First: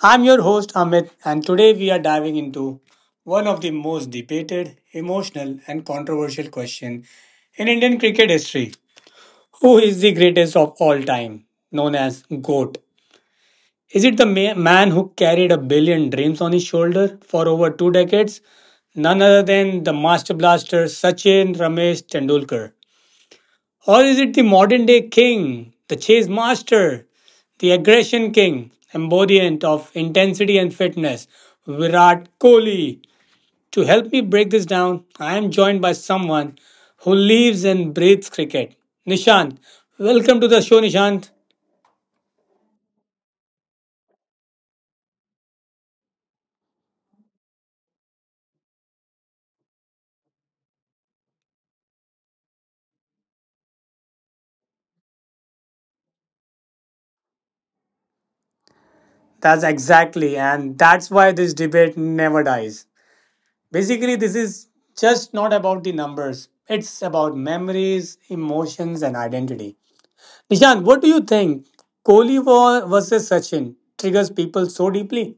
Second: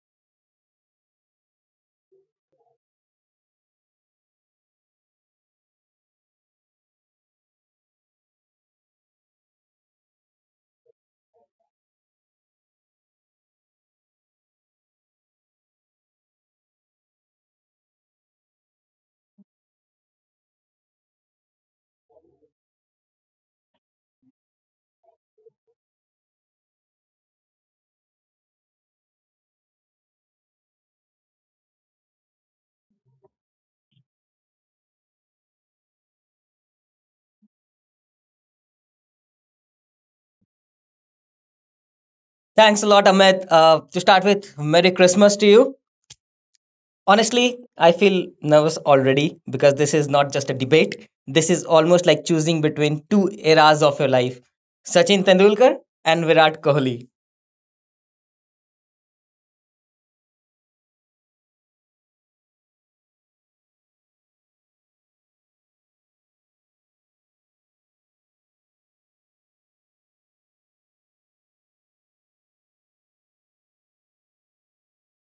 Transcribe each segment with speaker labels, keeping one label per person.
Speaker 1: I'm your host Amit, and today we are diving into one of the most debated, emotional, and controversial question in Indian cricket history. Who is the greatest of all time, known as GOAT? Is it the man who carried a billion dreams on his shoulder for over two decades? None other than the master blaster Sachin Ramesh Tendulkar. Or is it the modern day king, the chase master, the aggression king, embodiment of intensity and fitness, Virat Kohli? To help me break this down, I am joined by someone who lives and breathes cricket. Nishant, welcome to the show, Nishant.
Speaker 2: Thanks a lot, Amit. To start with, Merry Christmas to you. Honestly, I feel nervous already because this is not just a debate. This is almost like choosing between two eras of your life: Sachin Tendulkar and Virat Kohli.
Speaker 1: That's exactly, and that's why this debate never dies. Basically, this is just not about the numbers, it's about memories, emotions, and identity. Nishan, what do you think? Kohli versus Sachin triggers people so deeply?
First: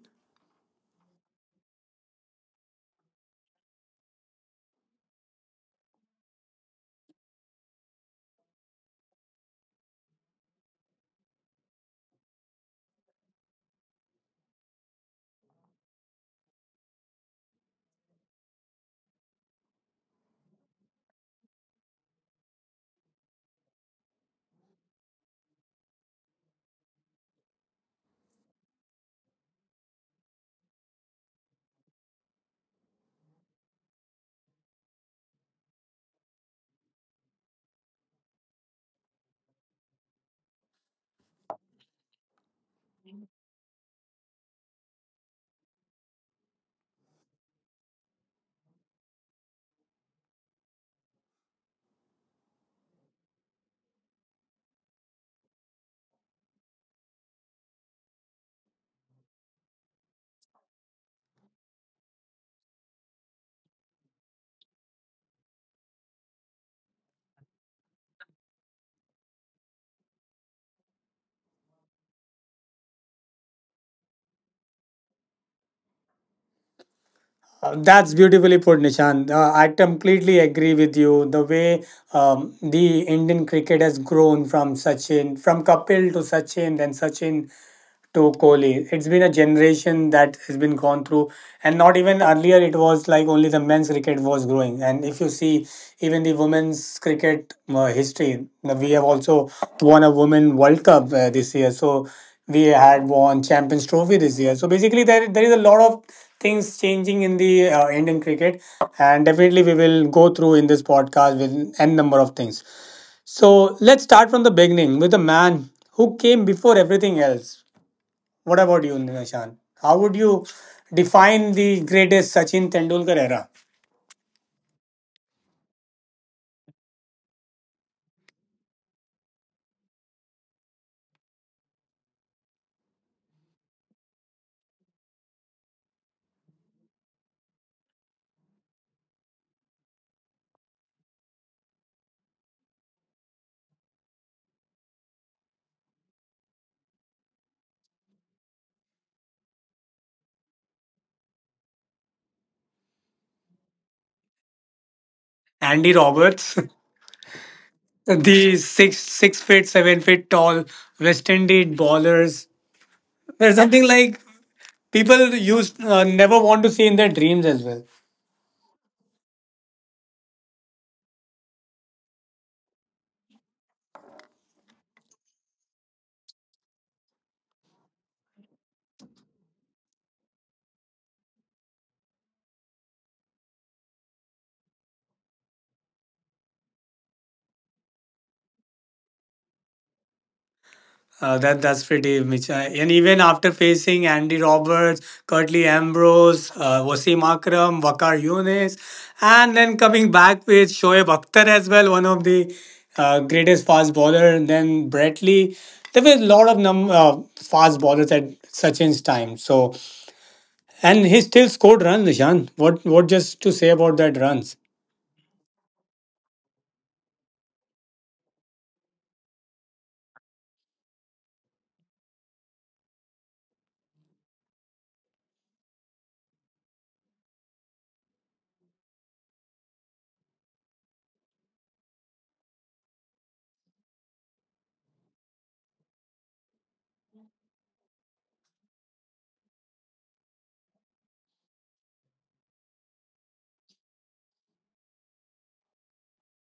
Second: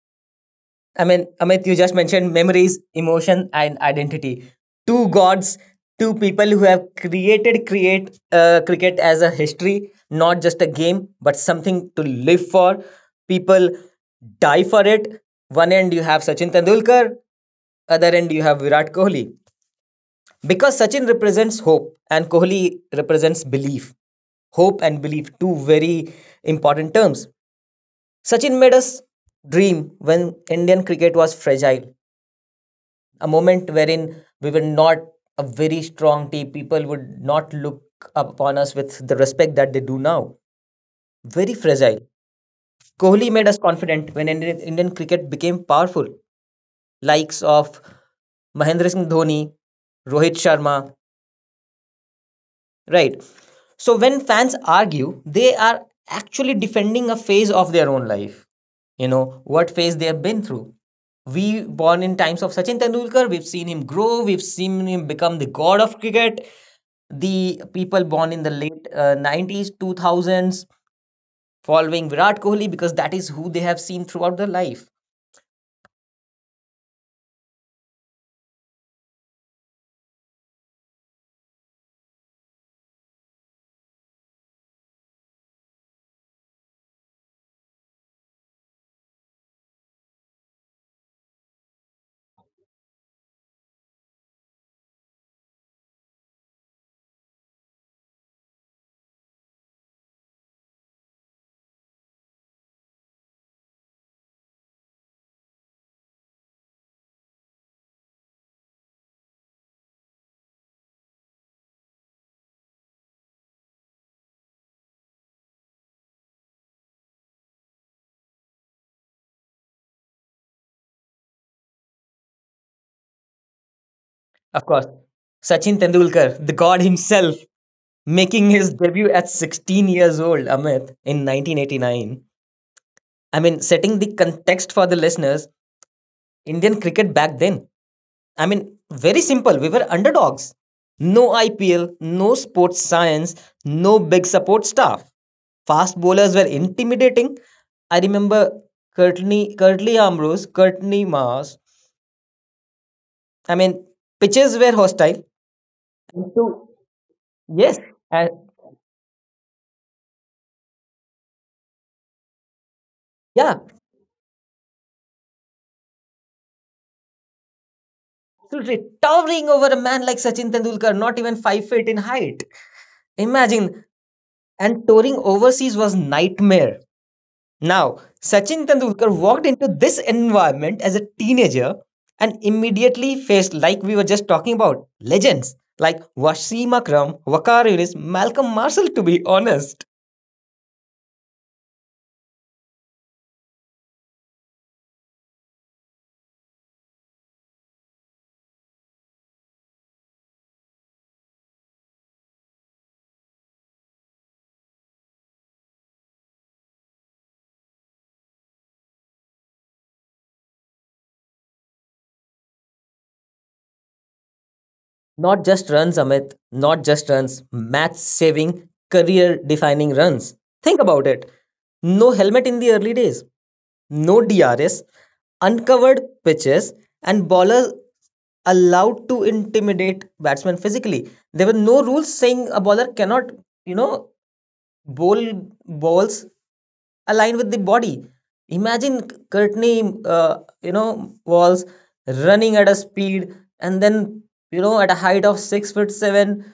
Speaker 2: I mean, Amit, you just mentioned memories, emotion, and identity. Two gods, two people who have created create cricket as a history, not just a game, but something to live for. People die for it. One end you have Sachin Tendulkar, other end you have Virat Kohli. Because Sachin represents hope and Kohli represents belief. Hope and belief, two very important terms. Sachin made us dream when Indian cricket was fragile, a moment wherein we were not a very strong team. People would not look upon us with the respect that they do now. Very fragile. Kohli made us confident when Indian cricket became powerful. Likes of Mahendra Singh Dhoni, Rohit Sharma, right? So when fans argue, they are actually defending a phase of their own life. You know, what phase they have been through. We born in times of Sachin Tendulkar, we've seen him grow, we've seen him become the god of cricket. The people born in the late 90s, 2000s following Virat Kohli, because that is who they have seen throughout their life.
Speaker 1: That's beautifully put, Nishan. I completely agree with you. The way the Indian cricket has grown from Sachin, from Kapil to Sachin, then Sachin to Kohli. It's been a generation that has been gone through, and not even earlier it was like only the men's cricket was growing. And if you see even the women's cricket history, we have also won a women World Cup this year. So we had won Champions Trophy this year. So basically, there is a lot of things changing in the Indian cricket, and definitely we will go through in this podcast with n number of things. So let's start from the beginning with the man who came before everything else. What about you, Nishan? How would you define the greatest Sachin Tendulkar era?
Speaker 2: Of course, Sachin Tendulkar, the god himself, making his debut at 16 years old, Amit, in 1989. I mean, setting the context for the listeners, Indian cricket back then, I mean, very simple. We were underdogs. No IPL, no sports science, no big support staff. Fast bowlers were intimidating. I remember Curtly Ambrose, Curtly Mars. I mean, pitches were hostile.
Speaker 1: Andy
Speaker 2: And
Speaker 1: Roberts,
Speaker 2: to, yes, and
Speaker 1: the six six feet 7 feet tall West Indies bowlers.
Speaker 2: yeah,
Speaker 1: There's something like people used never want to see in their dreams as well.
Speaker 2: absolutely towering over a man like Sachin Tendulkar, not even 5 feet in height. Imagine, and touring overseas was nightmare. Now, Sachin Tendulkar walked into this environment as a teenager and immediately faced, like we were just talking about, legends like Wasim Akram, Wakar Yunis, Malcolm Marshall, to be honest.
Speaker 1: That's pretty much, and even after facing Andy Roberts, Curtly Ambrose, Wasim Akram, Wakar Yunis, and then coming back with Shoaib Akhtar as well, one of the greatest fast bowler, and then Brett Lee. There were a lot of fast bowlers at Sachin's time. So, and he still scored runs, Nishan. What just to say about that runs?
Speaker 2: Not just runs, Amit, not just runs, match saving, career defining runs. Think about it. No helmet in the early days, no DRS, uncovered pitches, and ballers allowed to intimidate batsmen physically. There were no rules saying a bowler cannot, you know, ball balls align with the body. Imagine Courtney, you know, walls running at a speed and then, you know, at a height of 6 foot seven,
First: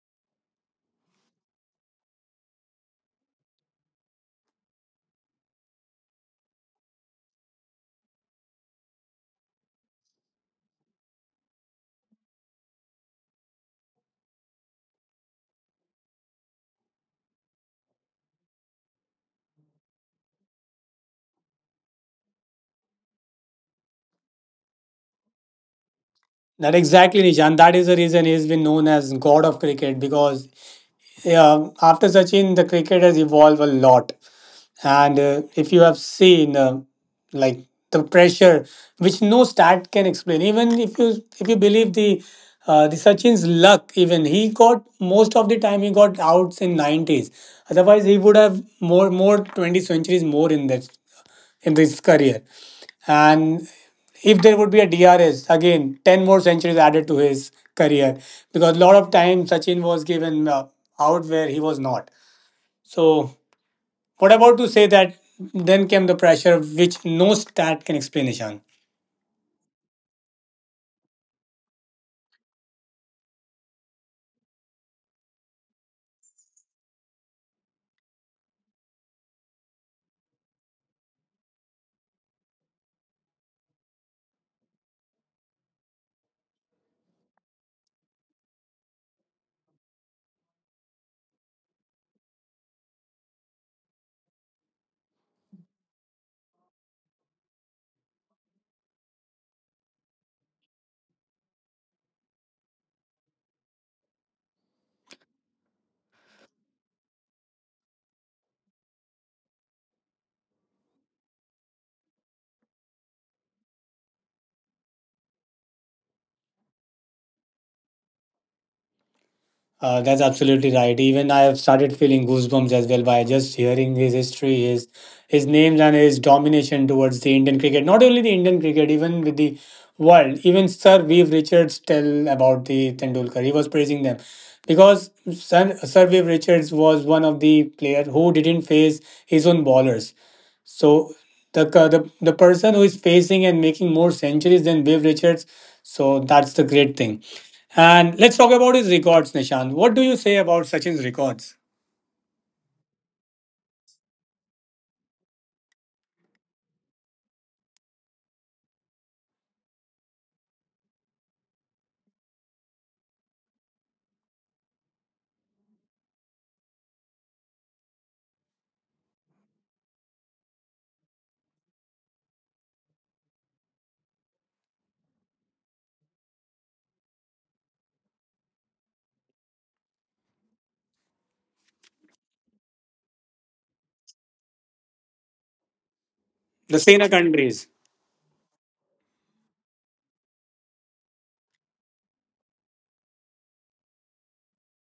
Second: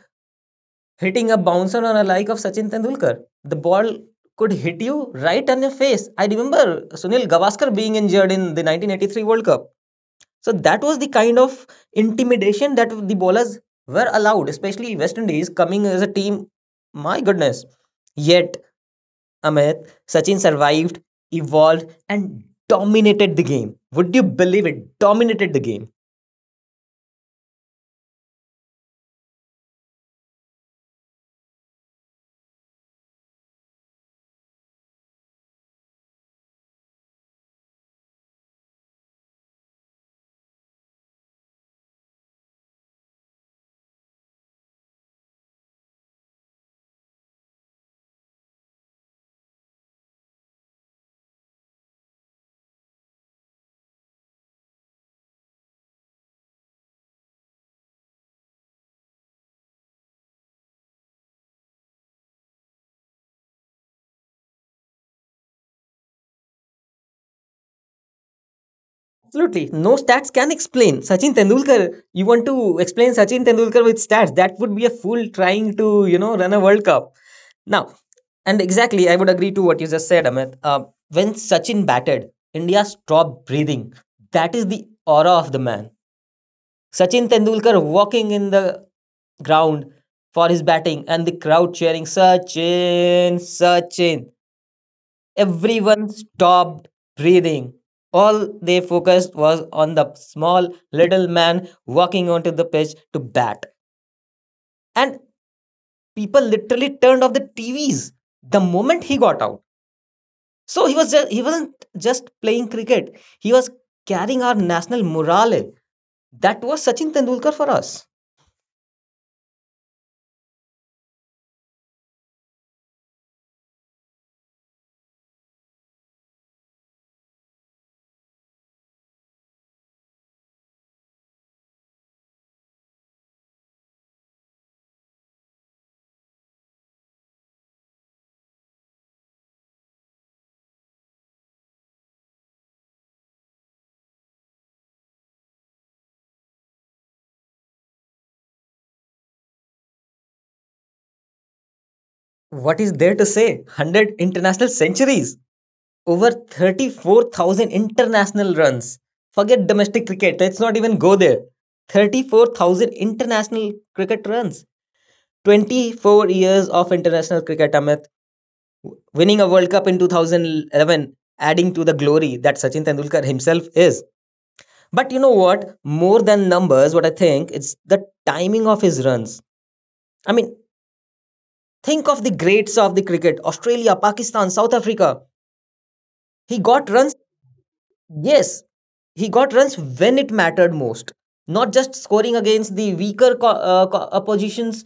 Speaker 2: hitting a bouncer on a like of Sachin Tendulkar. The ball could hit you right on your face. I remember Sunil Gavaskar being injured in the 1983 World Cup. So that was the kind of intimidation that the bowlers were allowed, especially West Indies coming as a team. My goodness. Yet Amit, Sachin survived, evolved, and dominated the game. Would you believe it? Dominated the game.
Speaker 1: Not exactly, Nishan. That is the reason he's been known as God of Cricket because yeah, after Sachin, the cricket has evolved a lot. And if you have seen, like the pressure, which no stat can explain. Even if you believe the Sachin's luck, even he got most of the time he got outs in nineties. Otherwise, he would have more 20 centuries more in that in this career. And if there would be a DRS, again, 10 more centuries added to his career. Because a lot of times Sachin was given out where he was not. So, what about to say that then came the pressure which no stat can explain, Ishan.
Speaker 2: Absolutely. No stats can explain. Sachin Tendulkar, you want to explain Sachin Tendulkar with stats? That would be a fool trying to, you know, run a World Cup. Now, and exactly, I would agree to what you just said, Amit. When Sachin batted, India stopped breathing. That is the aura of the man. Sachin Tendulkar walking in the ground for his batting and the crowd cheering Sachin, Sachin. Everyone stopped breathing. All they focused was on the small little man walking onto the pitch to bat. And people literally turned off the TVs the moment he got out. So he was just, he wasn't just playing cricket. He was carrying our national morale. That was Sachin Tendulkar for us.
Speaker 1: That's absolutely right. Even I have started feeling goosebumps as well by just hearing his history, his names and his domination towards the Indian cricket. Not only the Indian cricket, even with the world. Even Sir Viv Richards tell about the Tendulkar. He was praising them because Sir Viv Richards was one of the player who didn't face his own bowlers. So the ca- the person who is facing and making more centuries than Viv Richards. So that's the great thing. And let's talk about his records, Nishant. What do you say about Sachin's records?
Speaker 2: What is there to say? 100 international centuries, over 34,000 international runs. Forget domestic cricket, let's not even go there. 34,000 international cricket runs, 24 years of international cricket, Amit. Winning a World Cup in 2011, adding to the glory that Sachin Tendulkar himself is. But you know what? More than numbers, what I think, it's the timing of his runs. I mean, think of the greats of the cricket: Australia, Pakistan, South Africa. He
Speaker 1: The
Speaker 2: got
Speaker 1: Sena
Speaker 2: runs,
Speaker 1: countries.
Speaker 2: yes, he got runs when it mattered most, not just scoring against the oppositions,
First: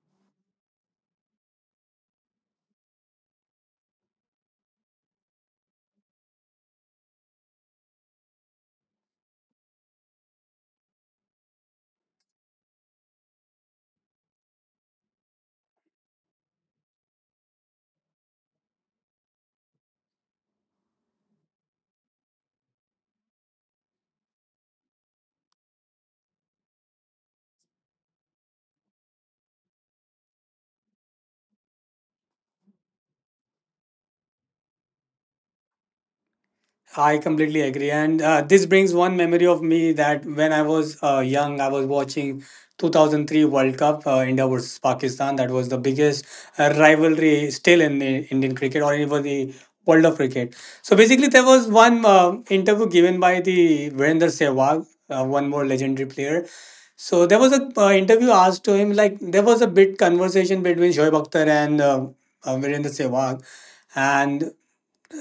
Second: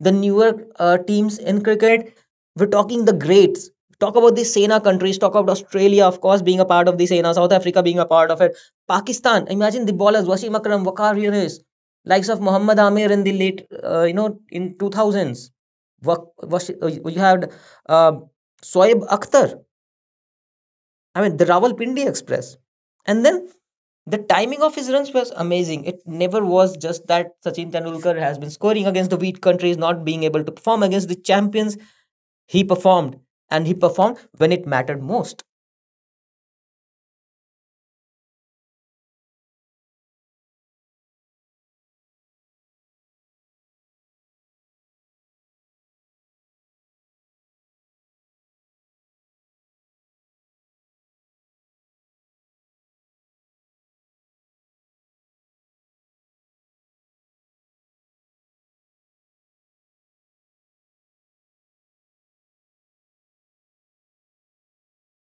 Speaker 2: the newer teams in cricket. We're talking the greats. Talk about the Sena countries, talk about Australia, of course, being a part of the Sena, South Africa being a part of it. Pakistan, imagine the bowlers, Wasim Akram, Waqar Yunus, likes of Mohammad Amir in the you know, in 2000s. You had uh, Soeb Akhtar, I mean, the Rawalpindi Express. And then the timing of his runs was amazing. It never was just that Sachin Tendulkar has been scoring against the weak countries, not being able to perform against the champions. He performed, and he performed when it mattered most.
Speaker 1: I completely agree. And this brings one memory of me that when I was young, I was watching 2003 World Cup, India versus Pakistan. That was the biggest rivalry still in the Indian cricket or even the world of cricket. So basically, there was one interview given by the Virender Sehwag, one more legendary player. So there was a interview asked to him, like there was a bit conversation between Shoaib Akhtar and Virender Sehwag. And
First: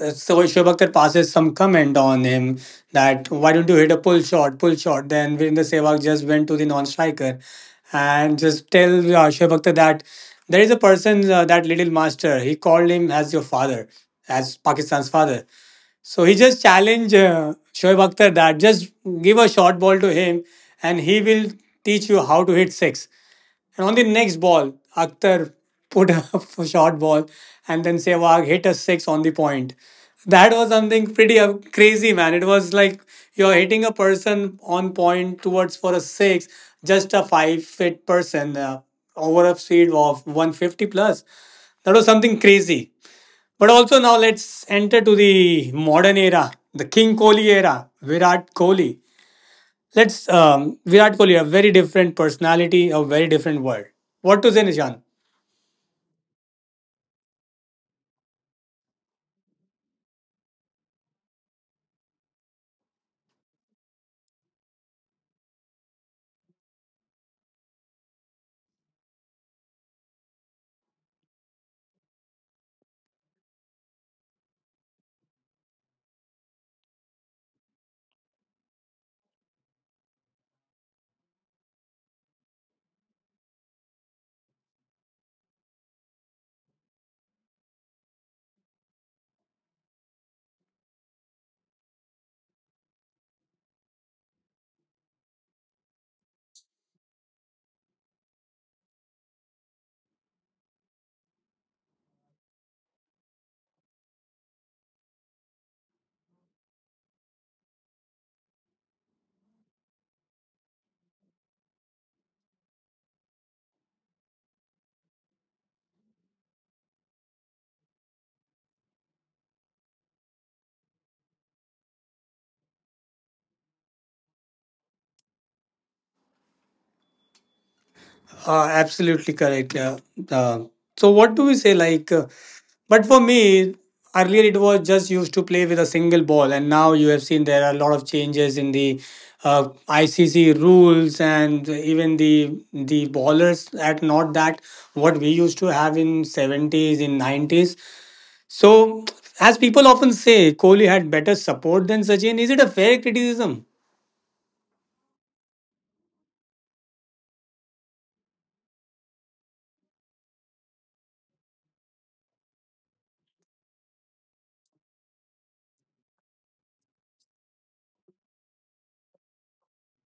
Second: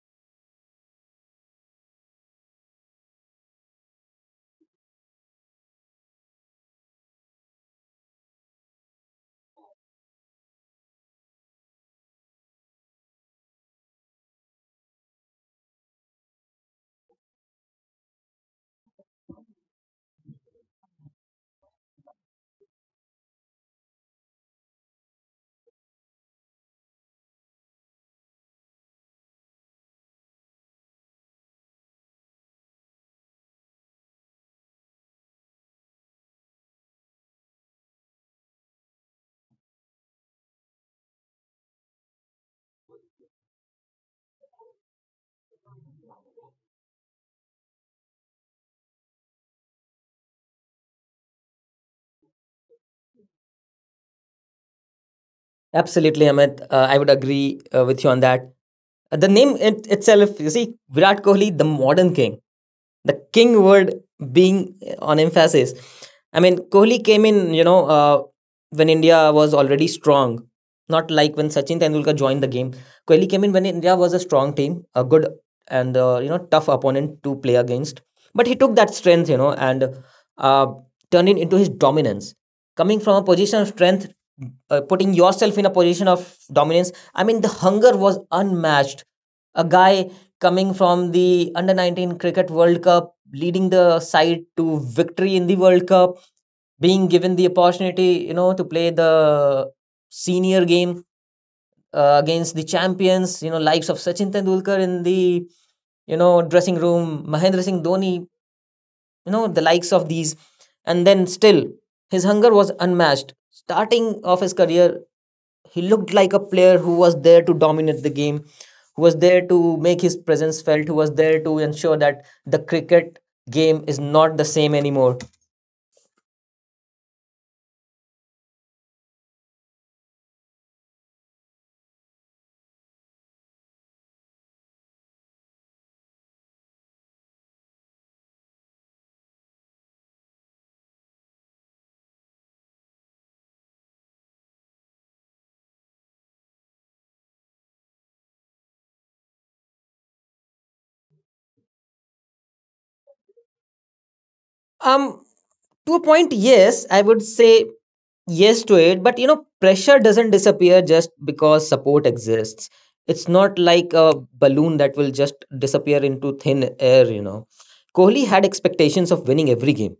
Speaker 1: so Shobakkar passes some comment on him that why don't you hit a pull shot, pull shot. Then Virendra Sehwag just went to the non-striker and just tell Shoaib Akhtar that there is a person, that little master, he called him as your father, as Pakistan's father. So he just challenged Shoaib Akhtar that just give a short ball to him and he will teach you how to hit six. And on the next ball, Akhtar put up a short ball and then Sehwag hit a six on the point. That was something pretty crazy, man. It was like you're hitting a person on point towards for a six, just a five fit person over a speed of 150 plus. That was something crazy. But also now let's enter to the modern era, the King Kohli era, Virat Kohli. Let's Virat Kohli, a very different personality, a very different world. What to say, Nishan?
Speaker 2: Absolutely, Amit. I would agree with you on that. The name it, itself, you see, Virat Kohli, the modern king, the king word being on emphasis. I mean, Kohli came in, when India was already strong, not like when Sachin Tendulkar joined the game. Kohli came in when India was a strong team, a good and you know tough opponent to play against. But he took that strength, you know, and uh, turned it into his dominance. Coming from a position of strength, putting yourself in a position of dominance. I mean, the hunger was unmatched. A guy coming from the under 19 cricket World Cup, leading the side to victory in the World Cup, being given the opportunity, you know, to play the senior game against the champions, you know, likes of Sachin Tendulkar in the, you know, dressing room, Mahendra Singh Dhoni, you know, the likes of these. And then still, his hunger was unmatched. Starting of his career, he looked like a player who was there to dominate the game, who was there to make his presence felt, who was there to ensure that the cricket game is not the same anymore.
Speaker 1: Absolutely correct. Yeah. Uh, so what do we say? But for me, earlier it was just used to play with a single ball, and now you have seen there are a lot of changes in the ICC rules and even the bowlers at not that what we used to have in 70s in 90s. So, as people often say, Kohli had better support than Sachin. Is it a fair criticism?
Speaker 2: Um, to a point, yes, I would say yes to it, but you know, pressure doesn't disappear just because support exists. It's not like a balloon that will just disappear into thin air, you know. Kohli had expectations of winning every game,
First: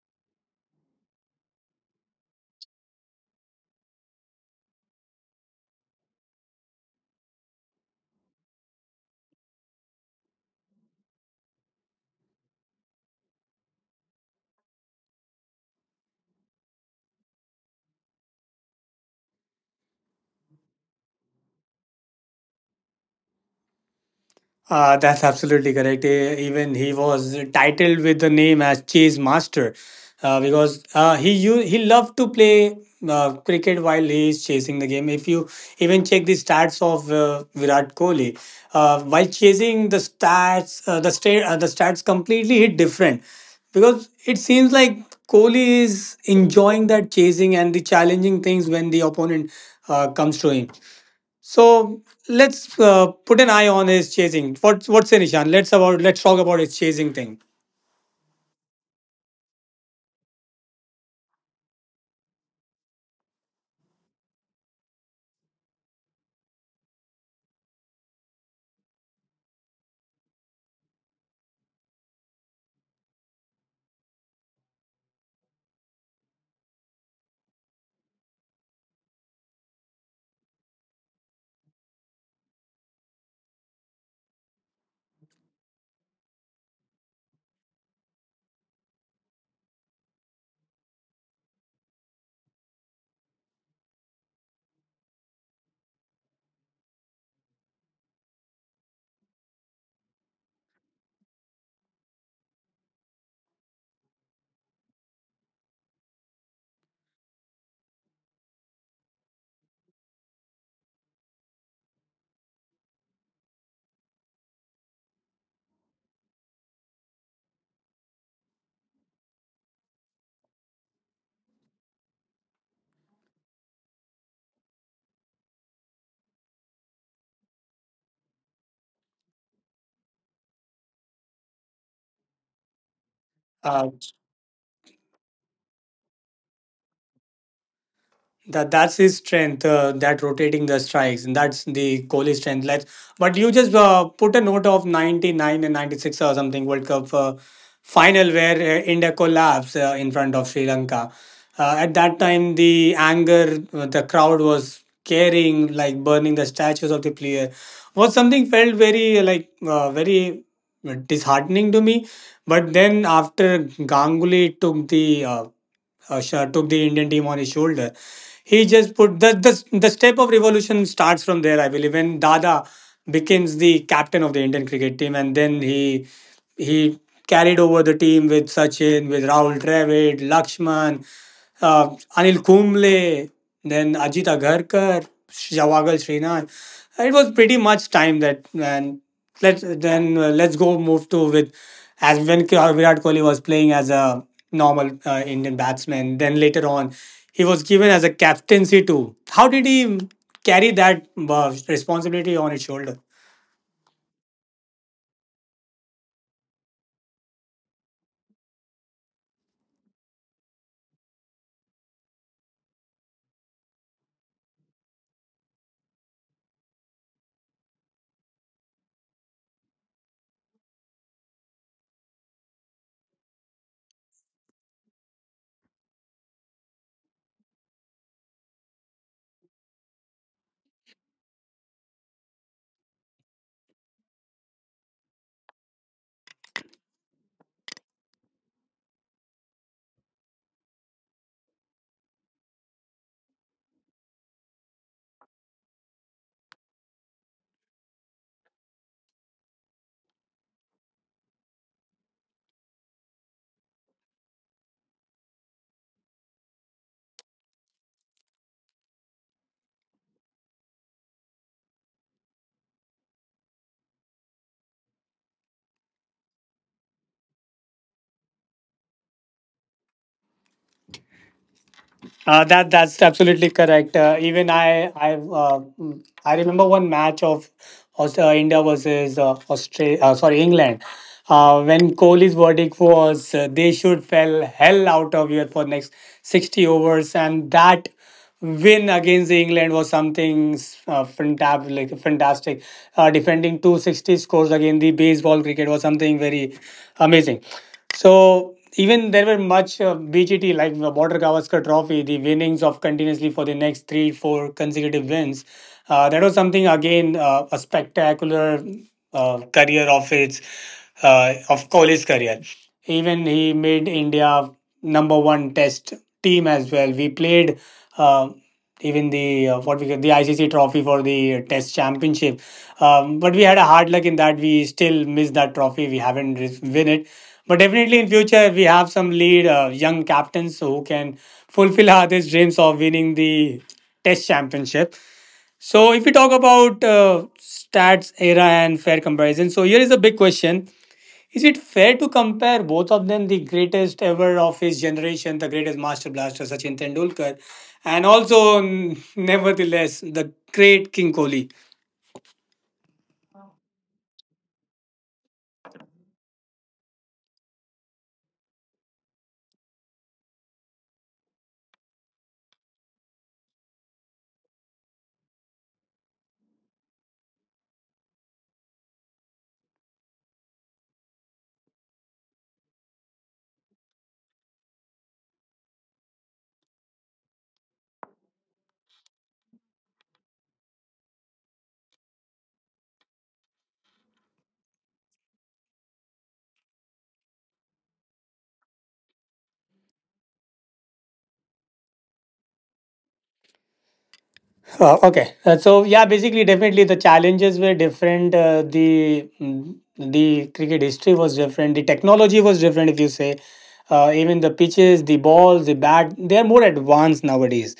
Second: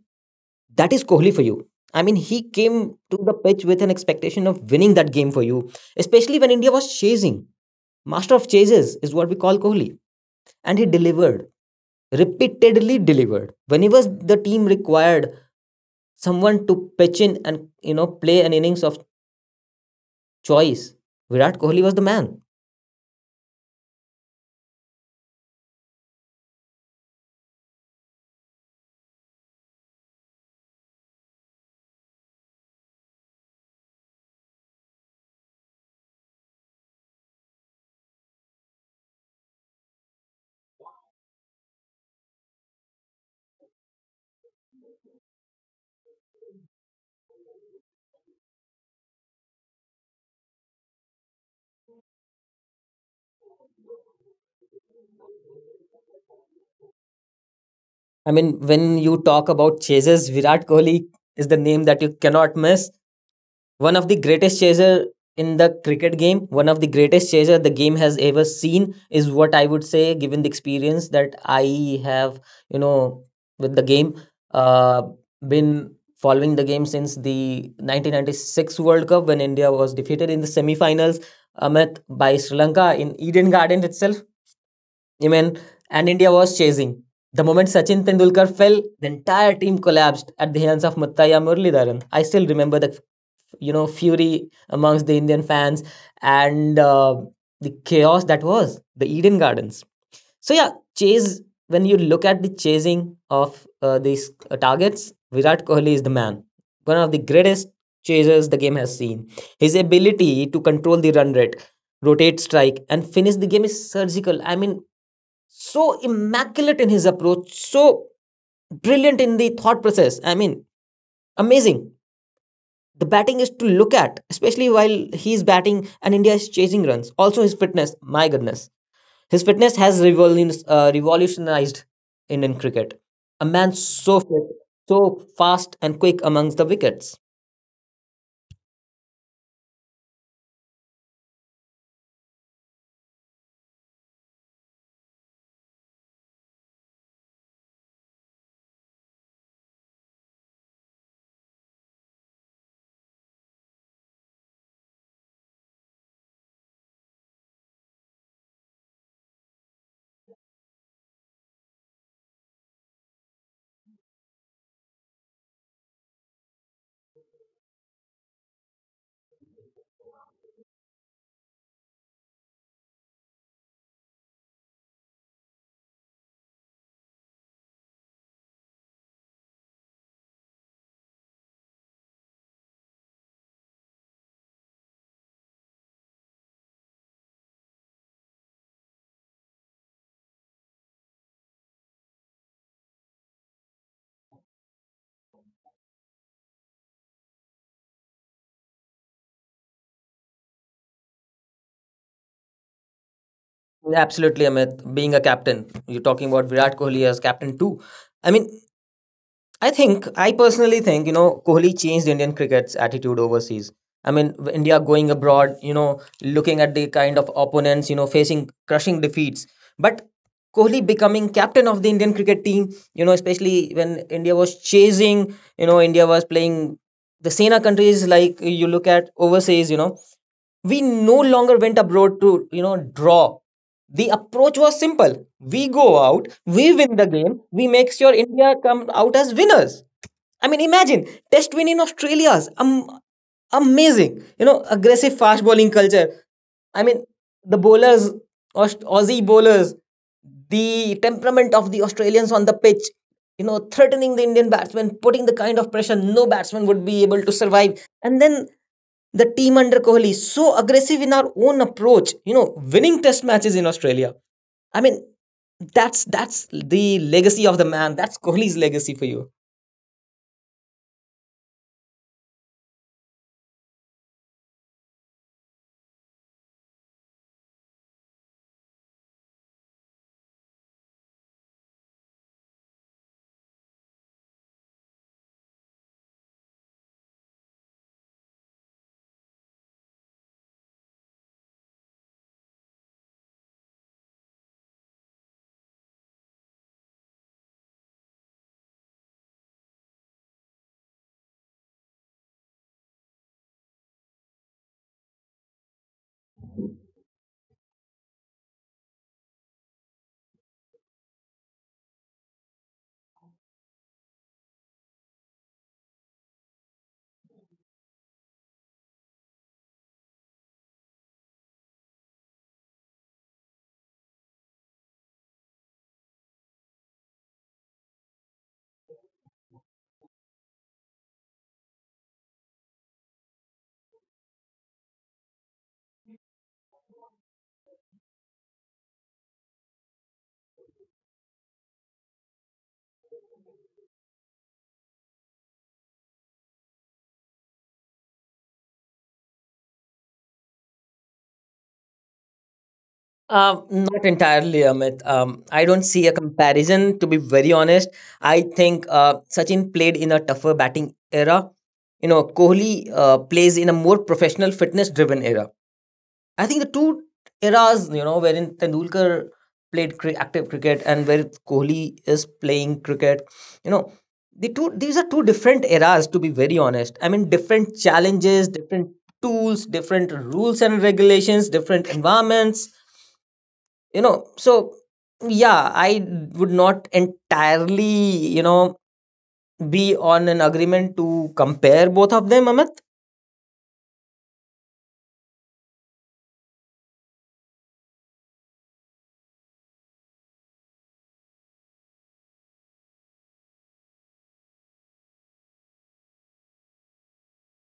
Speaker 2: that is Kohli for you. I mean, he came to the pitch with an expectation of winning that game for you, especially when India was chasing. Master of chases is what we call Kohli. And he delivered, repeatedly delivered. Whenever the team required someone to pitch in and you know play an innings of choice, Virat Kohli was the man.
Speaker 1: That's absolutely correct. Eh, even he was titled with the name as Chase Master because he loved to play cricket while he is chasing the game. If you even check the stats of Virat Kohli, while chasing the stats, the stats completely hit different because it seems like Kohli is enjoying that chasing and the challenging things when the opponent comes to him. So let's put an eye on his chasing. What what's in Ishan? Let's talk about his chasing thing.
Speaker 2: I mean, when you talk about chasers, Virat Kohli is the name that you cannot miss. One of the greatest chaser in the cricket game, one of the greatest chaser the game has ever seen is what I would say, given the experience that I have, you know, with the game. Uh, been following the game since the 1996 World Cup when India was defeated in the semi-finals, Amit, by Sri Lanka in Eden Garden itself. I mean, and India was chasing. The moment Sachin Tendulkar fell, the entire team collapsed at the hands of Muthaiya Muralidharan. I still remember the you know fury amongst the Indian fans and the chaos that was the Eden Gardens. So yeah, chase. When you look at the chasing of these targets, Virat Kohli is the man. One of the greatest chasers the game has seen. His ability to control the run rate, rotate strike, and finish the game is surgical. I mean, so immaculate in his approach, so brilliant in the thought process. I mean, amazing. The batting is to look at, especially while he's batting and India is chasing runs. Also, his fitness, my goodness. His fitness has revolutionized Indian cricket. A man
Speaker 1: Uh,
Speaker 2: so fit, so fast and quick amongst the wickets.
Speaker 1: That that's his strength. That rotating the strikes, and that's the Kohli strength. But you just put a note of 99 and 96 or something World Cup final where India collapsed in front of Sri Lanka. At that time, the anger, the crowd was carrying like burning the statues of the player was something felt very very disheartening to me. But then after Ganguly took took the Indian team on his shoulder, he just put the step of revolution starts from there. I believe when Dada becomes the captain of the Indian cricket team, and then he carried over the team with Sachin, with Rahul Dravid, Lakshman, uh, Anil Kumble, then Ajit Agarkar, Jawagal Srinath. It was pretty much time that, and let then let's go move to with as when K- Virat Kohli was playing as a normal Indian batsman. Then later on, he was given as a captaincy too. How did he carry that responsibility on his shoulder?
Speaker 2: Absolutely, Amit. Being a captain, you're talking about Virat Kohli as captain too. I mean, I think I personally think you know Kohli changed Indian cricket's attitude overseas. I mean, India going abroad, you know, looking at the kind of opponents, you know, facing crushing defeats. But Kohli becoming captain of the Indian cricket team, you know, especially when India was chasing, you know, India was playing the Sena countries, like you look at overseas, you know, we no longer went abroad to, you know, draw. The approach was simple. We go out, we win the game, we make sure India come out as winners. I mean, imagine test win in Australia's amazing. You know, aggressive fast bowling culture. I mean, the bowlers, Aussie bowlers, the temperament of the Australians on the pitch. You know, threatening the Indian batsmen, putting the kind of pressure no batsman would be able to survive. And then the team under Kohli, so aggressive in our own approach. You know, winning test matches in Australia. I mean, that's the legacy of the man. That's Kohli's legacy for you.
Speaker 1: That's absolutely correct. Even I mm, I remember one match of India versus Australia. Sorry, England. When Kohli's verdict was they should fell hell out of here for next 60 overs, and that win against the England was something fantastic. Like, fantastic. Defending 260 scores against the baseball cricket was something very amazing. So even there were much BGT like the Border Gavaskar Trophy, the winnings of continuously for the next three, four consecutive wins. That was something again a spectacular career of its of Kohli's career. Even he made India number one test team as well. We played uh, even the what we get the ICC trophy for the test championship. But we had a hard luck in that we still missed that trophy. We haven't win it. But definitely in future we have some lead young captains who can fulfill our these dreams of winning the test championship. So if we talk about stats era and fair comparison, so here is a big question: is it fair to compare both of them, the greatest ever of his generation, the greatest master blaster Sachin Tendulkar, and also, nevertheless, the great King Kohli?
Speaker 2: Not entirely, Amit. I don't see a comparison, to be very honest. I think Sachin played in a tougher batting era. You know, Kohli plays in a more professional, fitness driven era. I think the two eras, you know, wherein Tendulkar played active cricket and where Kohli is playing cricket, you know, these are two different eras, to be very honest. I mean, different challenges, different tools, different rules and regulations, different environments, you know. So yeah, I would not entirely, you know, be on an agreement to compare both of them, Amit.
Speaker 1: Okay, so yeah, basically, definitely the challenges were different. The cricket history was different. The technology was different. If you say, even the pitches, the balls, the bat, they are more advanced nowadays.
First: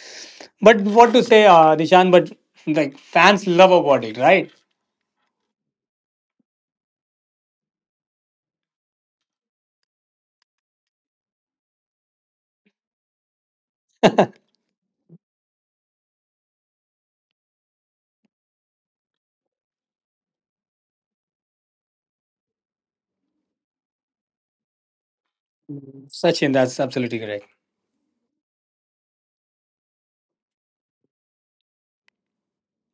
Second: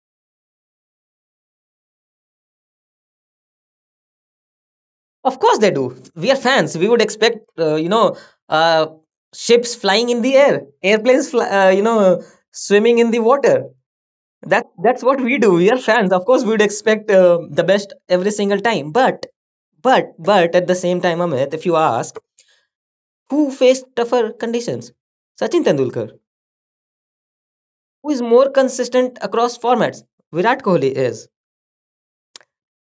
Speaker 1: But what to say, Dishan? But like fans love about it, right?
Speaker 2: Of course they do. We are fans, we would expect, you know, uh, ships flying in the air, airplanes fly, you know, swimming in the water. That's what we do. We are fans, of course we would expect the best every single time. But but at the same time, Amit, if you ask who faced tougher conditions, Sachin Tendulkar.
Speaker 1: Sachin, that's absolutely correct.
Speaker 2: Who is more consistent across formats? Virat Kohli is.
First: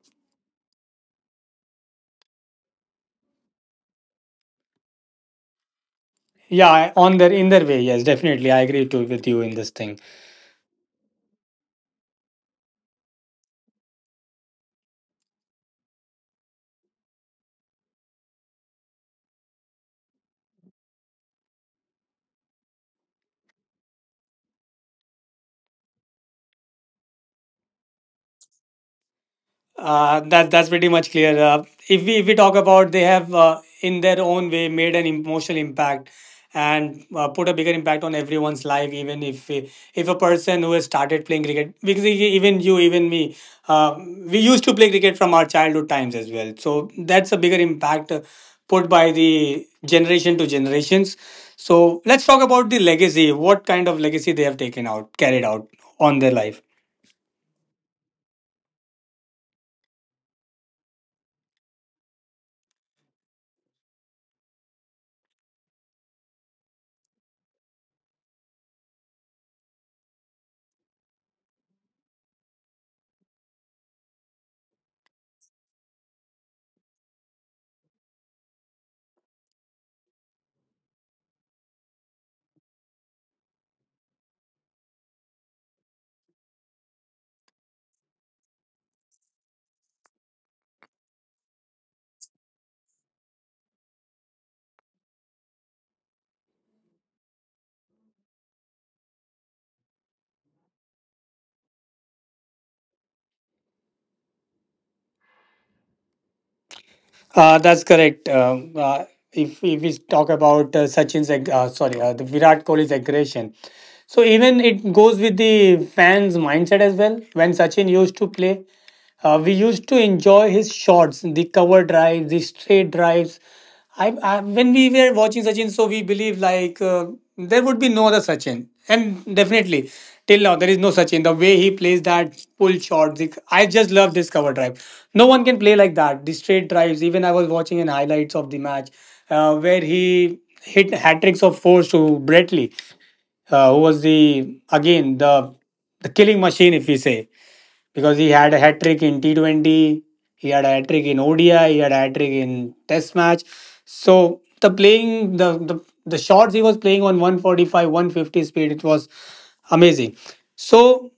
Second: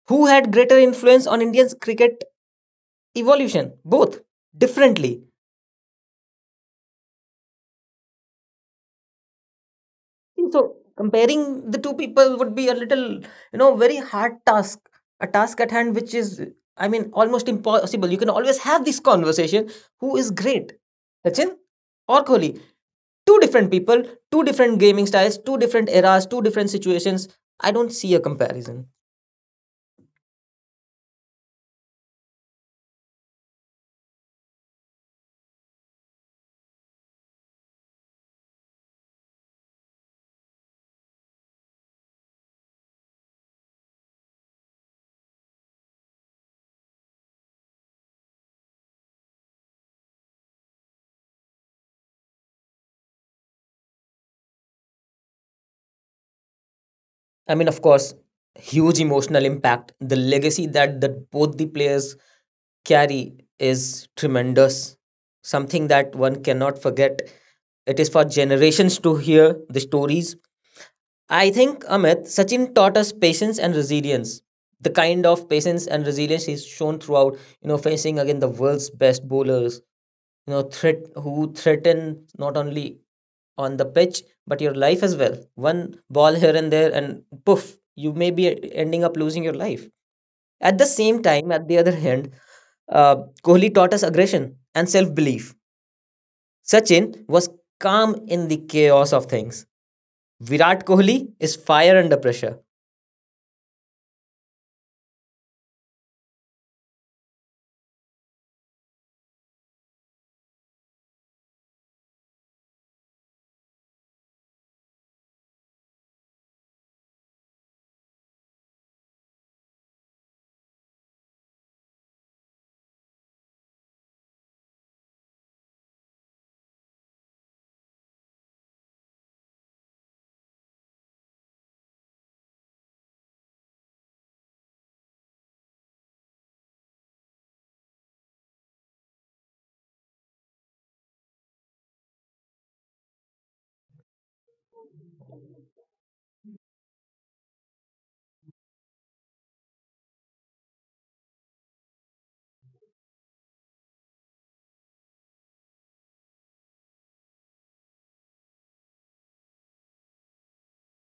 Speaker 2: Who had greater influence on India's cricket evolution? Both differently.
Speaker 1: Yeah I- on their in their way Yes, definitely I agree to with you in this thing.
Speaker 2: So comparing the two people would be a little, you know, very hard task. A task at hand which is, I mean, almost impossible. You can always have this conversation. Who is great? Sachin or Kohli? Two different people, two different gaming styles, two different eras, two different situations. I don't see a comparison.
Speaker 1: That's pretty much clear. If we talk about, they have in their own way made an emotional impact, and put a bigger impact on everyone's life. Even if a person who has started playing cricket, because even you, even me, uh, we used to play cricket from our childhood times as well. So that's a bigger impact put by the generation to generations. So let's talk about the legacy. What kind of legacy they have taken out, carried out on their life?
Speaker 2: I mean, of course, huge emotional impact. The legacy that both the players carry is tremendous. Something that one cannot forget. It is for generations to hear the stories. I think, Amit, Sachin taught us patience and resilience. The kind of patience and resilience he's shown throughout, you know, facing again the world's best bowlers, you know, threat who threaten not only on the pitch but your life as well. One ball here and there, and poof, you may be ending up losing your life. At the same time, at the other hand, uh, Kohli taught us aggression and self belief. Sachin was calm in the chaos of things. Virat Kohli is fire under pressure.
Speaker 1: That's correct. If we talk about the Virat Kohli's aggression. So even it goes with the fans' mindset as well. When Sachin used to play, we used to enjoy his shots, the cover drives, the straight drives. I when we were watching Sachin, so we believe like there would be no other Sachin, and definitely till now there is no Sachin. The way he plays that pull shot, I just love this cover drive. No one can play like that. The straight drives. Even I was watching in highlights of the match where he hit hat tricks of fours to Bradley, who was the again the killing machine, if we say, because he had a hat trick in T20, he had a hat trick in ODI, he had a hat trick in Test match. So the shots he was playing on 145, 150 speed, it was amazing. So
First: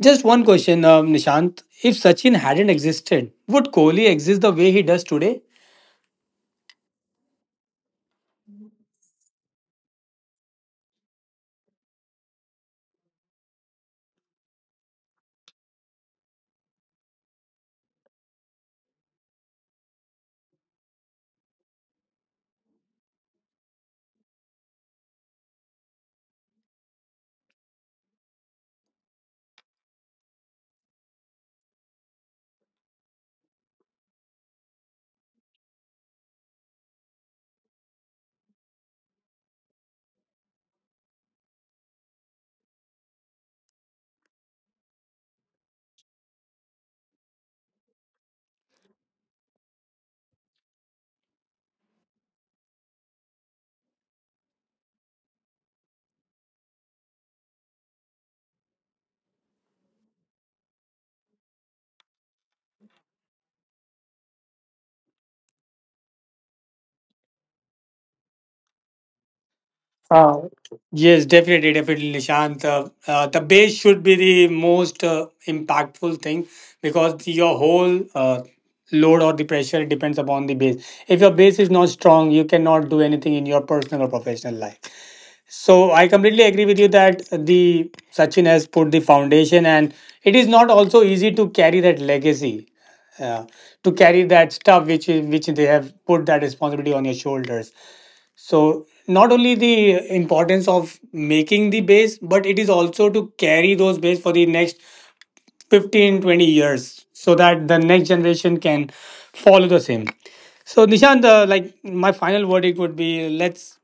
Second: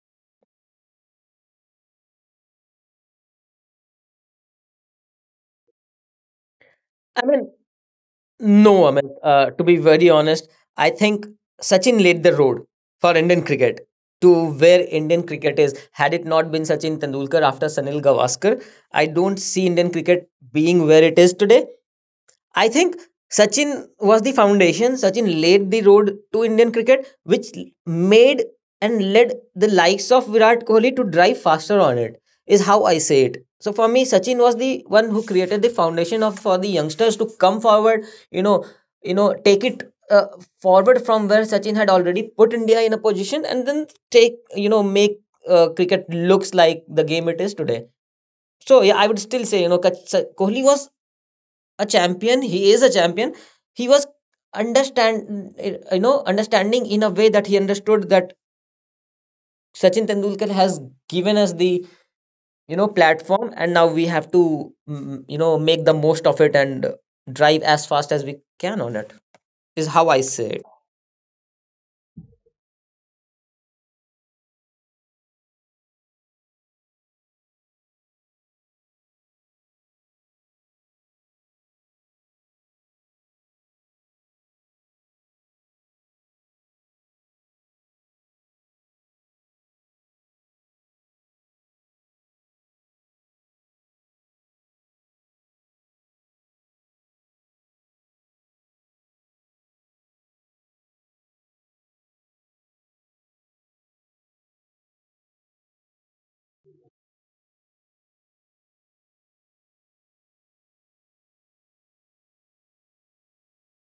Speaker 1: just one question, Nishant. If Sachin hadn't existed, would Kohli exist the way he does today?
Speaker 2: I mean, no, I mean, to be very honest, I think Sachin laid the road for Indian cricket to where Indian cricket is. Had it not been Sachin Tendulkar after Sanil Gavaskar, I don't see Indian cricket being where it is today. I think Sachin was the foundation. Sachin laid the road to Indian cricket, which made and led the likes of Virat Kohli to drive faster on it, is how I say it. So for me, Sachin was the one who created the foundation of for the youngsters to come forward. You know, you know, take it forward from where Sachin had already put India in a position, and then take, you know, make cricket looks like the game it is today. So yeah, I would still say, you know, Kohli was a champion. He is a champion. He was understand you know, understanding in a way that he understood that Sachin Tendulkar has given us the, you know, platform, and now we have to you know, make the most of it and drive as fast as we can on it. Is how I
Speaker 1: Uh,
Speaker 2: say it.
Speaker 1: yes, definitely, Nishant. The base should be the most impactful thing, because your whole load or the pressure depends upon the base. If your base is not strong, you cannot do anything in your personal or professional life. So I completely agree with you that the Sachin has put the foundation, and it is not also easy to carry that legacy. Uh, to carry that stuff which they have put that responsibility on your shoulders. So not only the importance of making the base, but it is also to carry those base for the next 15, 20 years, so that the next generation can follow the same. So Nishant, like my final verdict would be, let's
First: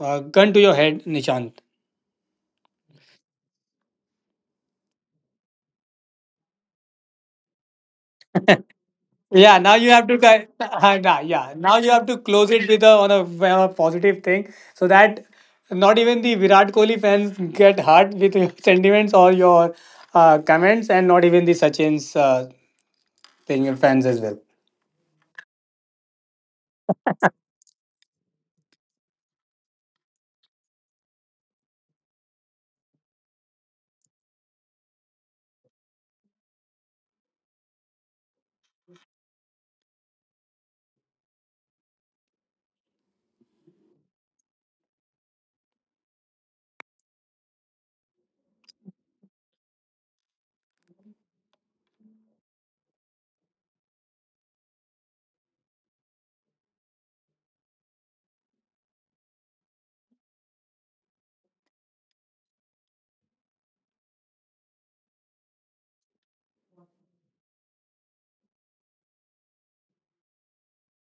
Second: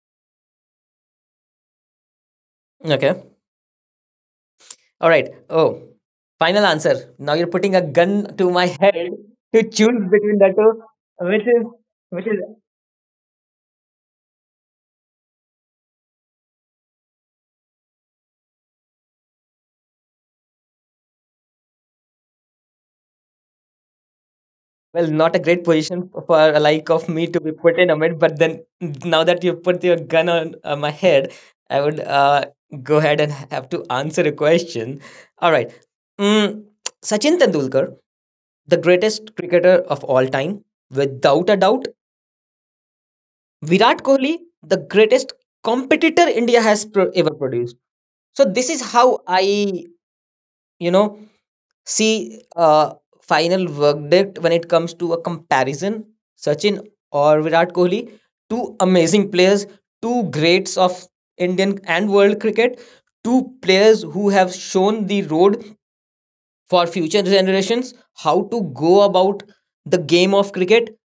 Speaker 1: gun to your head, Nishant.
Speaker 2: Okay. All right. Oh, final answer. Now you're putting a gun to my head
Speaker 1: Yeah,
Speaker 2: to
Speaker 1: now you
Speaker 2: choose
Speaker 1: have to
Speaker 2: between the two, which
Speaker 1: yeah,
Speaker 2: is
Speaker 1: now you have to
Speaker 2: which is
Speaker 1: close it with a on a positive thing, so that not even the Virat Kohli fans get hurt with your sentiments or your comments, and not even the Sachin's thing fans as well.
Speaker 2: well, not a great position for a like of me to be put in a mid, but then now that you put your gun on my head, I would go ahead and have to answer a question. All right. mm, Sachin Tendulkar, the greatest cricketer of all time, without a doubt. Virat Kohli, the greatest competitor India has ever produced. So this is how I, you know, see. Final verdict when it comes to a comparison, Sachin or Virat Kohli, two amazing players, two greats of Indian and world cricket, two players who have shown the road for future generations how to go about the game of cricket.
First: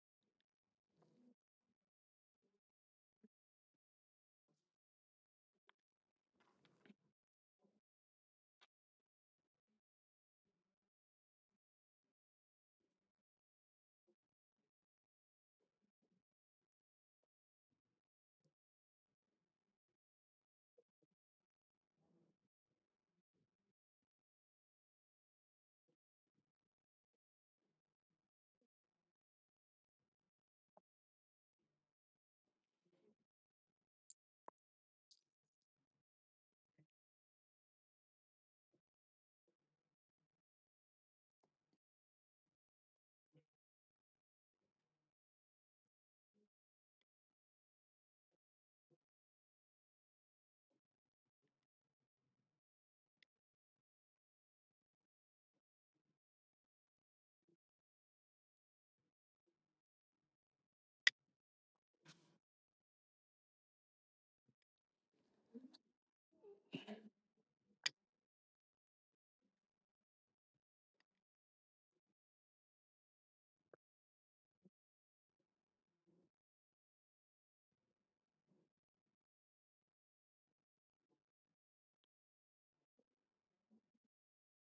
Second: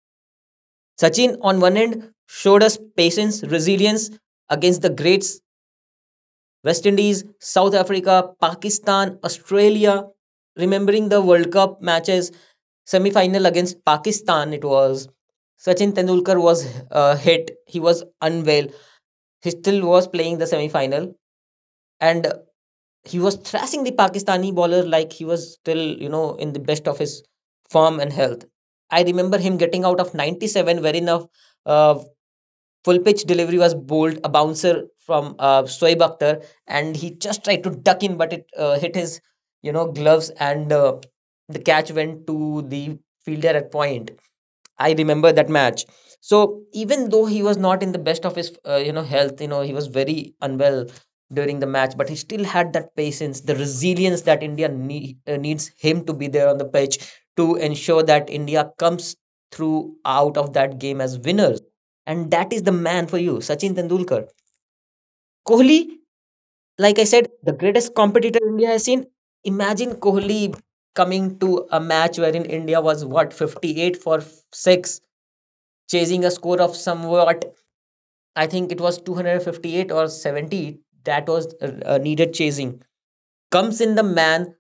Speaker 2: Sachin, on one end, showed us patience, resilience against the greats, West Indies, South Africa, Pakistan, Australia, remembering the World Cup matches, semi-final against Pakistan. It was Sachin Tendulkar was hit, he was unwell, he still was playing the semi-final, and he was thrashing the Pakistani bowler like he was still, you know, in the best of his form and health. I remember him getting out of 97, wherein a uh, full pitch delivery was bowled, a bouncer from Soeb Akhtar, and he just tried to duck in but it hit his, you know, gloves, and the catch went to the fielder at point. I remember that match. So even though he was not in the best of his, you know, health, you know, he was very unwell during the match, but he still had that patience, the resilience that India needs him to be there on the pitch to ensure that India comes through out of that game as winners. And that is the man for you, Sachin Tendulkar. Kohli, like I said, the greatest competitor India has seen. Imagine Kohli coming to a match wherein India was, what, 58 for 6, chasing a score of somewhat, I think it was 258 or 70, that was needed chasing. Comes in the man,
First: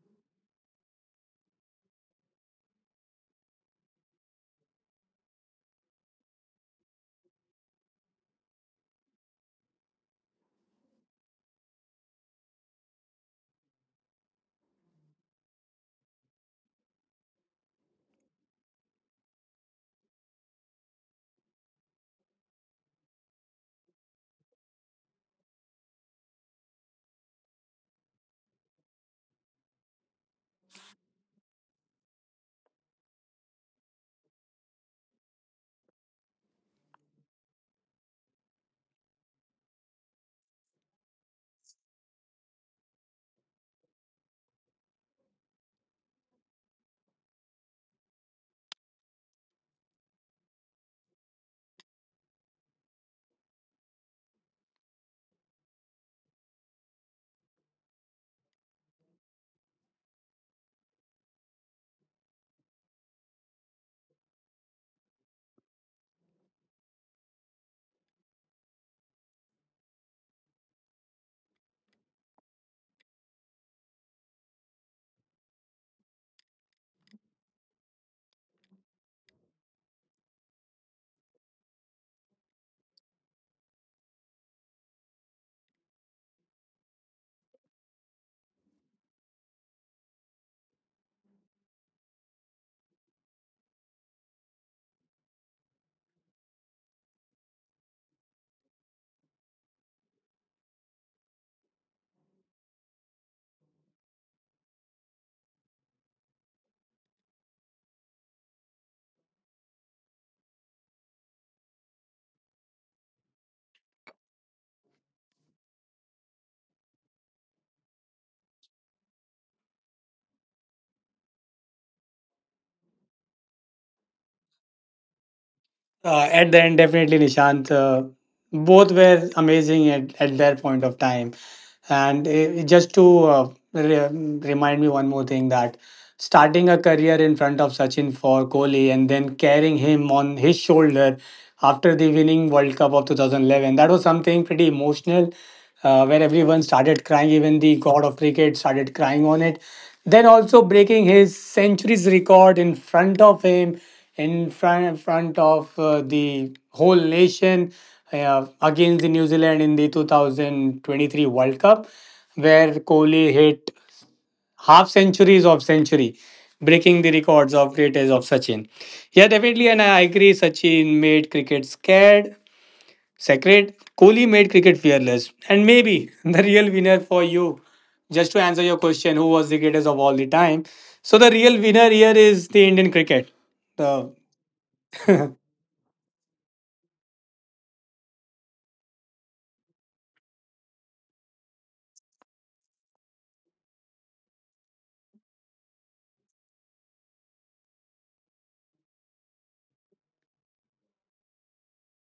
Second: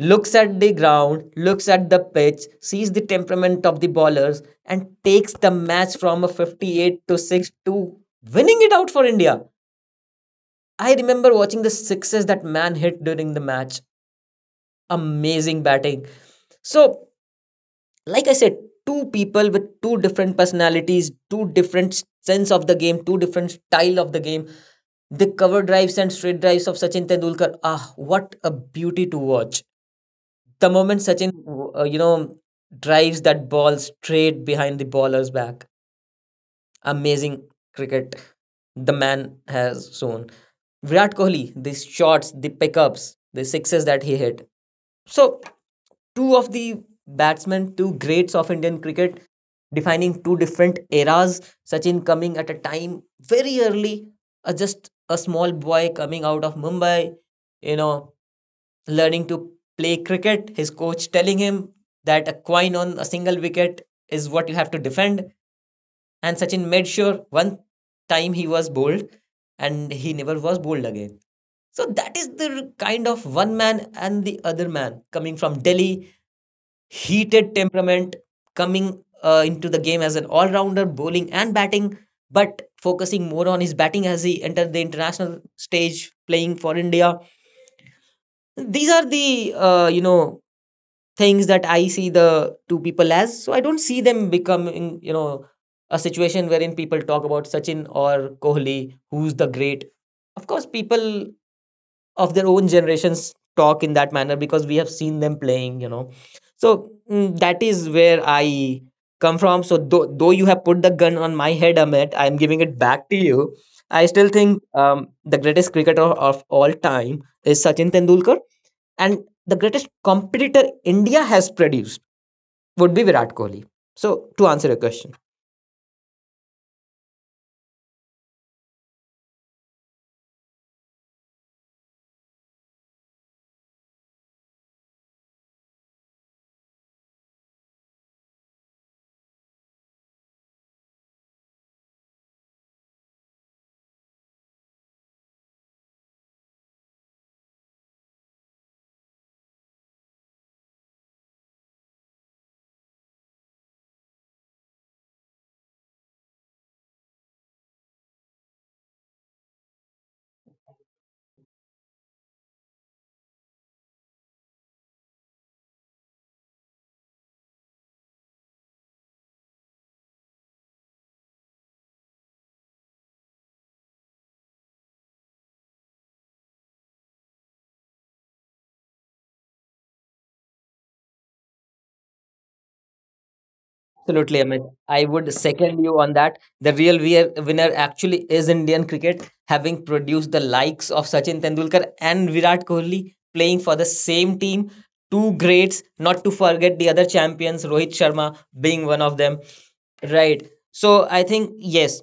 Speaker 2: looks at the ground, looks at the pitch, sees the temperament of the bowlers, and takes the match from a 58 to 6 to winning it out for India. I remember watching the sixes that man hit during the match. Amazing batting. So, like I said, two people with two different personalities, two different sense of the game, two different style of the game. The cover drives and straight drives of Sachin Tendulkar. Ah, what a beauty to watch. The moment Sachin, you know, drives that ball straight behind the bowler's back. Amazing cricket the man has shown. Virat Kohli, the shots, the pickups, the sixes that he hit. So, two of the batsmen, two greats of Indian cricket, defining two different eras. Sachin coming at a time very early, just a small boy coming out of Mumbai, you know, learning to play cricket. His coach telling him that a coin on a single wicket is what you have to defend. And Sachin made sure one time he was bowled and he never was bowled again. So that is the kind of one man, and the other man coming from Delhi, heated temperament, coming into the game as an all rounder, bowling and batting, but focusing more on his batting as he entered the international stage playing for India. These are the, you know, things that I see the two people as. So I don't see them becoming, you know, a situation wherein people talk about Sachin or Kohli, who's the great. Of course, people of their own generations talk in that manner because we have seen them playing, you know. So that is where I come from. So, though you have put the gun on my head, Amit, I'm giving it back to you. I still think the greatest cricketer of all time is Sachin Tendulkar, and the greatest competitor India has produced would be Virat Kohli. So to answer your question.
Speaker 1: At the end, definitely Nishant. Both were amazing at their point of time. And eh, just to remind me one more thing, that starting a career in front of Sachin for Kohli and then carrying him on his shoulder after the winning World Cup of 2011, that was something pretty emotional, where everyone started crying. Even the god of cricket started crying on it. Then also breaking his centuries record in front of him, in front of the whole nation, against the New Zealand in the 2023 World Cup, where Kohli hit half centuries of century, breaking the records of greatest of Sachin. Yeah, definitely, and I agree. Sachin made cricket scared, sacred. Kohli made cricket fearless, and maybe the real winner for you. Just to answer your question, who was the greatest of all the time? So the real winner here is the Indian cricket. The
Speaker 2: Absolutely, Amit. I would second you on that. The real winner actually is Indian cricket, having produced the likes of Sachin Tendulkar and Virat Kohli playing for the same team. Two greats, not to forget the other champions, Rohit Sharma being one of them. Right. So I think, yes,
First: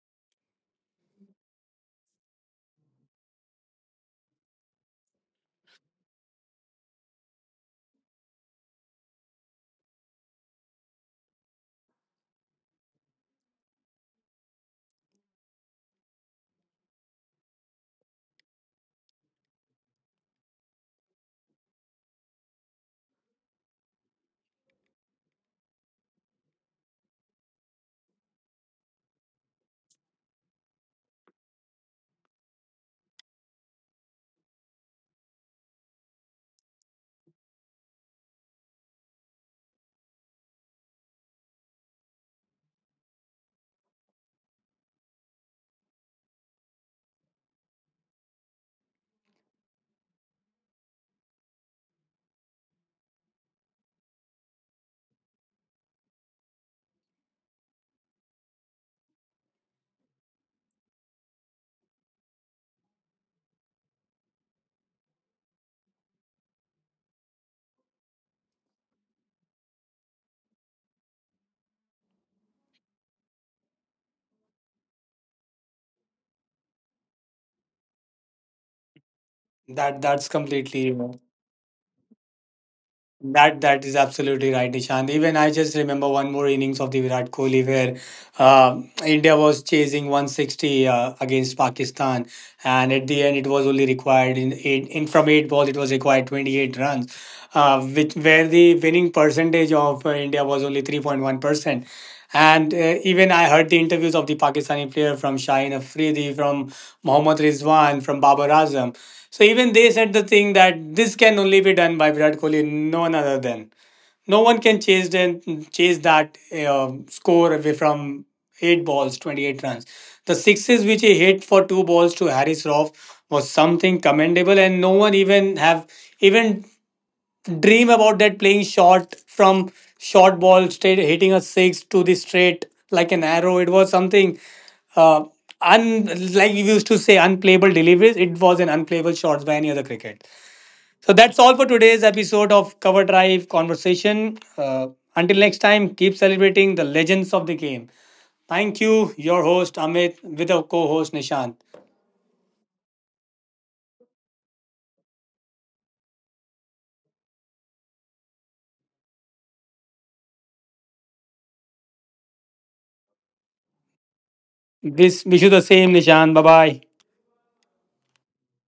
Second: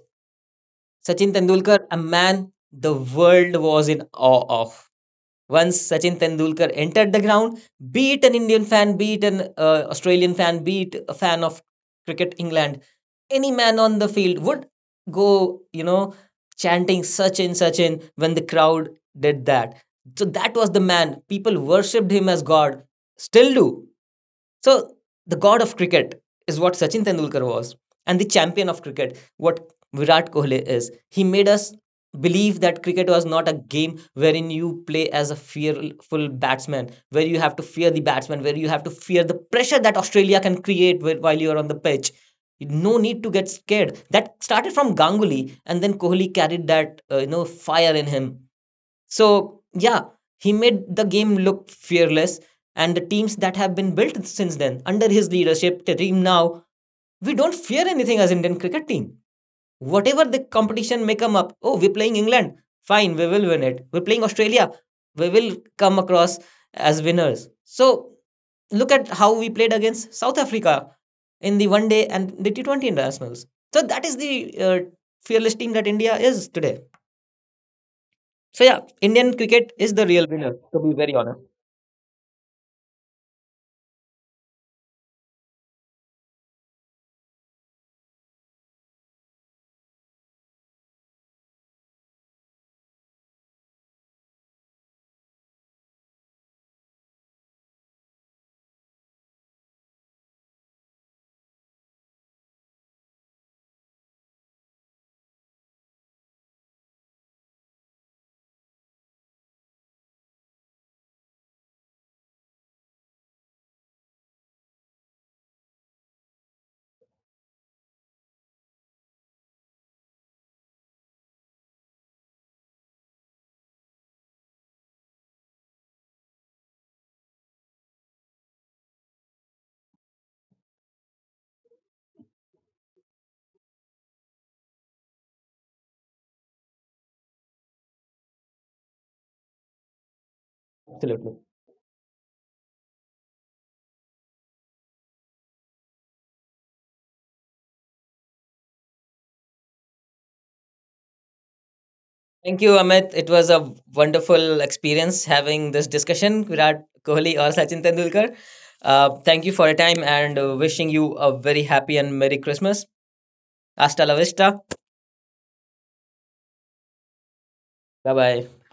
Speaker 2: Sachin Tendulkar, a man the world was in awe of. Once Sachin Tendulkar entered the ground, be it an Indian fan, be it an Australian fan, be it a fan of cricket England, any man on the field would go, you know, chanting Sachin, Sachin, when the crowd did that. So that was the man. People worshipped him as God, still do. So the god of cricket is what Sachin Tendulkar was, and the champion of cricket, what Virat Kohli is. He made us believe that cricket was not a game wherein you play as a fearful batsman, where you have to fear the batsman, where you have to fear the pressure that Australia can create while you're on the pitch. No need to get scared. That started from Ganguly, and then Kohli carried that you know, fire in him. So yeah, he made the game look fearless, and the teams that have been built since then under his leadership, the team now, we don't fear anything as Indian cricket team. Whatever the competition may come up, oh, we're playing England, fine, we will win it. We're playing Australia, we will come across as winners. So look at how we played against South Africa in the one day and the T20 internationals. So that is the fearless team that India is today. So yeah, Indian cricket is
Speaker 1: That
Speaker 2: the real
Speaker 1: that's
Speaker 2: winner, to
Speaker 1: completely,
Speaker 2: be
Speaker 1: you
Speaker 2: very
Speaker 1: know,
Speaker 2: honest.
Speaker 1: that is absolutely right, Nishant. Even I just remember one more innings of the Virat Kohli, where India was chasing 160 against Pakistan, and at the end it was only required in eight in from eight balls it was required 28 runs, which where the winning percentage of India was only 3.1 percent. And even I heard the interviews of the Pakistani player from Shaheen Afridi, from Mohammad Rizwan, from Babar Azam. So even they said the thing that this can only be done by Virat Kohli. No other than, no one can chase them, chase that score away from eight balls 28 runs. The sixes which he hit for two balls to Harris Roff was something commendable, and no one even have even dream about that, playing short from short ball, straight hitting a six to the straight like an arrow. It was something uh, un like we used to say unplayable deliveries, it was an unplayable shots by any other cricket. So
Speaker 2: Absolutely.
Speaker 1: that's all for today's episode of Cover Drive Conversation. Until next time, keep celebrating the legends of the game. Thank you, your host Amit, with our co-host Nishant.
Speaker 2: Thank you, Amit. It was a wonderful experience having this discussion. Virat Kohli or Sachin Tendulkar. Thank you for your time and wishing you a very happy and Merry Christmas. Hasta la vista.
Speaker 1: This wish you the same, Nishant. Bye bye.
Speaker 2: Bye bye.